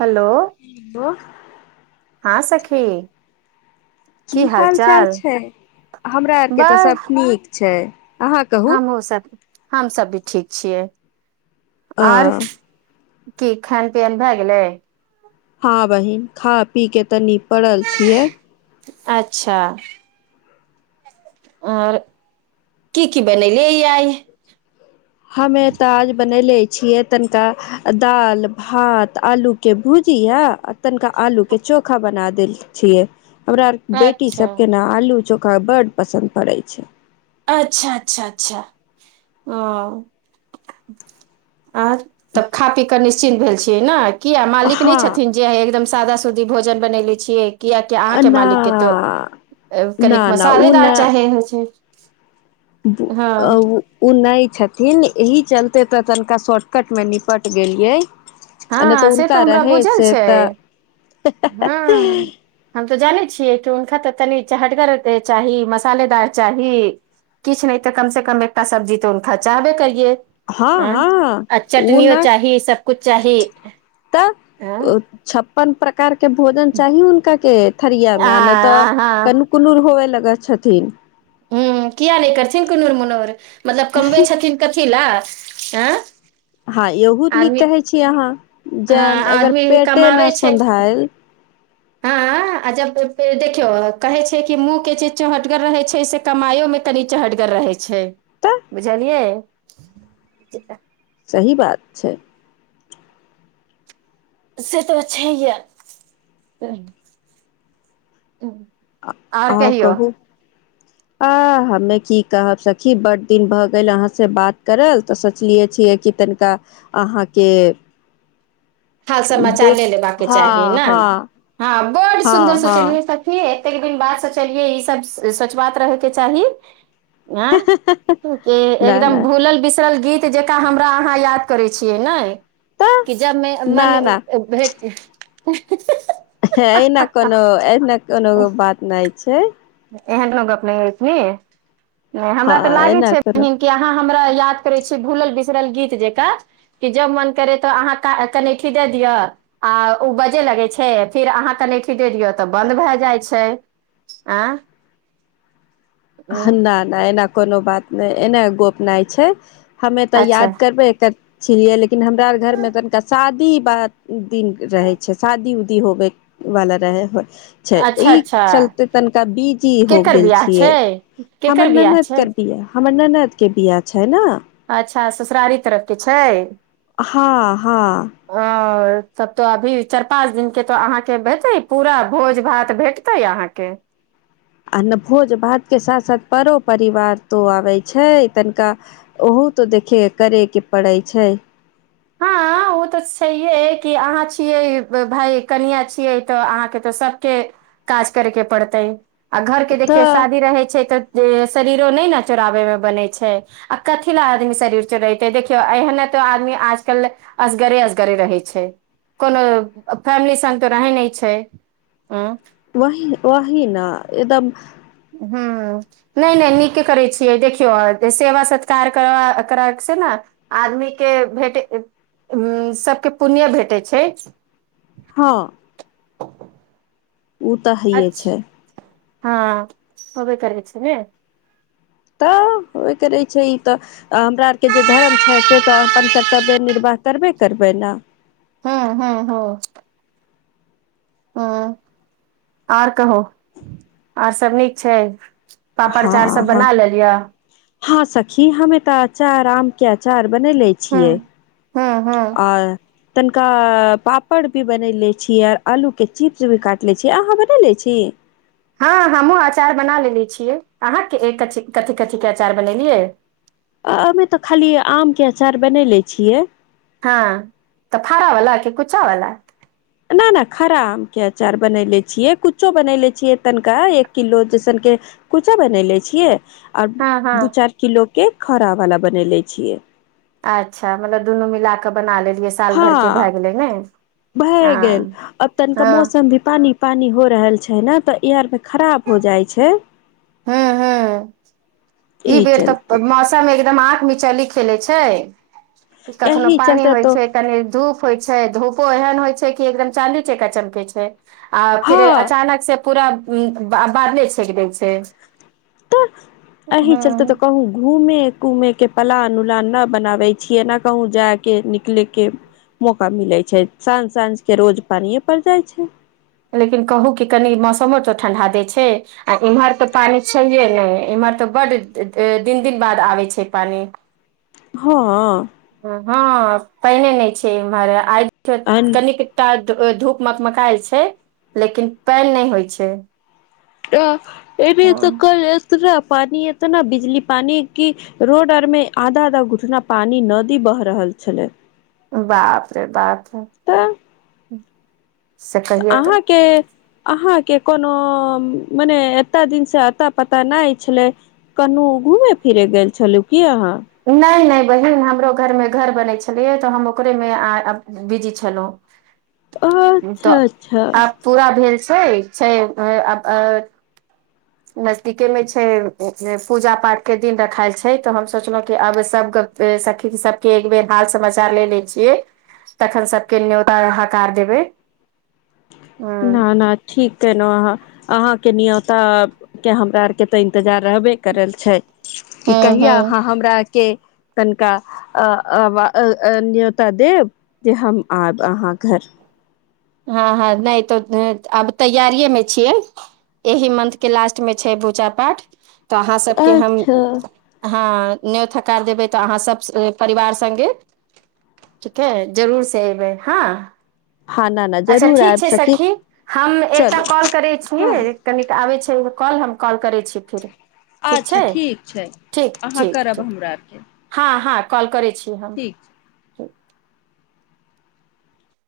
Hello hello हँ सखी की हाल चाल हाल-चाल छै, हमरा आर के ते बस सब नीक छै। अहाँ कहू हमहु सब, हम सब भी ठीक छीये। आ की खान पियन भए गेलै? हँ बहिन खा पी के तऽनी पड़ल छियै। अच्छा और की-की बनैलै आय। हमे ते आज बनैले छियै, तनका दाल, भात, आलू के भुजिया, तनका आलू के चोखा बना देल छियै। हमरा बेटी अच्छा सबके ना आलू चो खा बड पसन्द पड़ै छै। अच्छा-अच्छा-अच्छा औ। आ तब खा पी के निस चिंत भेल छियै नै। किया मालिक नै छथिन हँ जे एगदम सादा स दी भोजन बनेलै छियै। कियाकि अहाँ के ना मालिक के ते ए ना कनिक मसालेदार चाहे होय छै। बु हँ अ उ उ नै छथिन। इहि चलते ते तनिका शॉर्टकट मे निपट गेलिये। हाँ से ते हमरा बुझल तऽ छै, हाँ हम ते जानै छिये, हुनका ते तनि चहटगर चाही, मसालेदार चाही, किछ नै ते कम से कम एकटा सब्जी तऽ हुनका चाहबे करिये। हँ एं हँ आ ओ चटनियो ने चाही, सब कुछ अहि एं। पन प्रकार के भोजन चाही हुनका के थरिया मे, अ नै ते आ हँ तनुकुर नुकुर होवे लग गे छथिन। उम्म किया ने करथिन कुनूर-मुनुर। मतलब कमबै छथिन कथी लए। एं। हाँ यहु नीक कहै छी अहाँ जे हँ अगर आदमी पेटे नै सोन्धाएल हाँ आ जब पे देखियौ कहै छै कि मुँह के जे चहटगर रहै छै से कमाइयो मे कनि चहटगर रहै छै तऽ बुझलियै। सही बात छै। से ते छैहये, सही। आ कहां कहु। आ, हमे की कहब सखी बड्ड दिन भ गेल अहांसे बात करल त सोचलियै छियै कि तनिका अहांके हाल समाचार ले लेबाक के हँ चाही ने, हँ हां बड हँ सुन्दर हँ सोचलहुं सखी हे। कतेक दिन बात सोचलियै ई सब सच बात रहैके चाही। आँ, नहि एकदम नहि भुलल विस टल गीत जकाँ हमरा अहाँ याद करै छीये ने तऽ कि ज मने अ भेट [unintelligible] एहिना कोनो, एहिना कोनो बात नै छै। एहन त गप नै अछि ने। नै, हँ हमरा त लागै एना छै कोनो बहिन कि अहां हमरा याद करै छी भुलल बिसरल गीत जेकां कि जब मन करै त अहां का कनैठी दय दिय आ ओ बजय लगै छै फिर अहां कनैठी दय दिय तब बंद भ जाइ छै। एं। हां, नै ना। कोनो बात नहि एने गोपनाय छै। हमे त अच्छा याद करबै क छियै, लेकिन हमरा आर घरमे तनिका शादी बाद दिन रहै छै, शादी उदी होबयवला रहै है। छै, अच्छा ई अच्छा चलते तनिका बीजी हो केकर गेल बियाह छै छियै। हमर केकर बियाह ननैद छै के बियाह। हमर ननैद के बियाह छै ने। अच्छा, ससुरारी तरफ के छै? हां हां। ओ तब त अभी चारि पाँच दिनके त अहाँके हेतै पूरा भोज भात भेटतै अहाँके। आ ने भोज भात के साथ साथ परो परिवार तो आबै छै तनिका ओहो तो देखे करे के पड़ैत छै। हँ ओ त छैहे कि अहाँ छियै भाय कनिआ छियै त अहाँके त सभके काज करयके पड़तै। आ घर के देखियौ तऽ शादी रहै छै त जे शरीरो नहि ने चोराबे मे बने छै आ कथि लए आदमी शरीर चोरेते देखियो एहने त आदमी आज कल असगरे-असगरे रहै छै, कोनो फैमिली संग त रहै नै छै, उं। वही, वही न एकदम हुं, नै नै, नीके करै छियै, देखियौ सेवा सत्कार कर करैक से ने आदमीके भेट, सभके पुण्य भेटै छै। हां। उ त हइए छै। हां, होबे करै छै ने। त, होय करै छै इ त हमरा आरके जे धर्म छै से त अपन कर्तव्य निर्वाह करबे करबै ने? हां हां हां। हुं, आर कहु, आर सब नीक छै? पापड़ हँ अचार सब हँ बना लेलियै। हँ सखी हमे तऽ अचार आाम के आचार। बन ले हँ छियै हँ हँ आ। तनिका पापड़ भी बनय लैत छीिय आ आलूके चिप्स भी काटि लै छीियै अहाँ बनाय लै छी। [unintelligible] हँ हमहूँ अचार बना लेने छियै अहाँके कथी- कथीके अचार बनेलियै। [unintelligible] अभी त खाली आमके अचार बनेले छियै। हां, त फाड़ा वला कि कुच्चा वला? ना, ना, खरा आम के अचार बनेले छियै, कुच्चो बनेले छियै, तनिका एक किलो जैसनके कुचो बनेले छियै। आओर हँ हँ दू चार किलो। के खड़ा वाला बनेले छियै। [unintelligible] अच्छा मतलब दुनू मिल कऽ बना ले। हँ [unintelligible] भए गेल हँ अब तनिका हँ मौसम भी पानी पानी हो रहल छै। छै ने तऽ ई आर खराब हो जाइ छै। [unintelligible] हू -हू [unintelligible] ई बीर तप मौसमे। एकदम आँख मिचली खेले छै। [unintelligible] कखनो एहि पानी चलते होइ तो छै कनि धूप। होइ छै धूपो एहन होइ छै कि एकदम चाँदी चका चमके छै। आ हँ फिर अचानक से। पूरा बादले छेक दै छै। [unintelligible] तऽ -अही चलते तऽ हँ कहू घूमने। घुमे के पलान उलान नहि बनाबे छियै न कहूँ जाय के निकले के मौका मिलै छै साँझ -साँझ के रोज पानिे परड़ जाइ छै। लेकिन कहू कि कनि मौसमो तऽ ठण्ढा दै छै आ इम्हर तऽ पानि छैहे नहि एम्हर तऽ बड्ड दिन- दिन बाद आबै छै पानि। हँ। [unintelligible] हँ पहिने नहि छै इम्हर आइ। आ कनिकत। [unintelligible] धूप मक- मकाइ छै लेकिन पानि नहि होइ छै। त। [unintelligible] ए भी हँ तऽ क। [unintelligible] पानी एतना बिजली पानी क रोड आर मे आधा- आधा घुटना पानी नदी बह रहल छले। बाप रे बाप। तऽ। [unintelligible] हूं। [unintelligible] तऽ अहाँके। [unintelligible] अहा के कोनो- मने एता दिन से अता पता नहि छले कनु घूमे फिरे गेल छलु की अहाँ। नहि -नहि बहिन हमरो घरमे घर बनै छलियै तऽ हम ओकरेमे बिजी छलहुँ। तऽ अच्छा -अच्छा। आब [unintelligible] पूरा भेल छै- छै। [unintelligible] नजदीकेमे छै पूजा पाठके दिन रखायल छै तऽ हम सोचलहुँ कि आब सभ सखी सभके एक बेेर हाल समाचार ले लै छियै तखन सभके न्योता हकार देबै। [unintelligible] हूँ न न ठीक केनो अहाँ। अहाँ के नियोता के हमरा आर के ते इंतजार रहबे करल छैय कि हूँ कहिआ हूँ अहाँ हमरा आरके तनिका अ अ न्योता देब जे हम आयब अहाँ घर। हँ- हँ नहि तऽ आब तैयारिएमे छियै एहिह मंथके लास्टमे छै पूजा पाठ। [unintelligible] तऽ अहाँ सबके हम अच्छा [unintelligible] हँ। नेो थकार देबै तऽ अहाँ सब परिवार [unintelligible] सङगे ठीक है जरूर से एबै हँ। हँ न न अच्छा जरूर ठीक आबि छैय सकी सखी हम एकटा चलू कॉल करैत हँ छियै, कनी टा आबैत छी। एगो कॉल हम कॉल करै छीय फिर। ठीक अच्छा छै ठीक छैय ठीक अहाँ ठीक करब ठीक हमरा आरके हँ हँ कॉल करै छी। की हम। ठीक [unintelligible]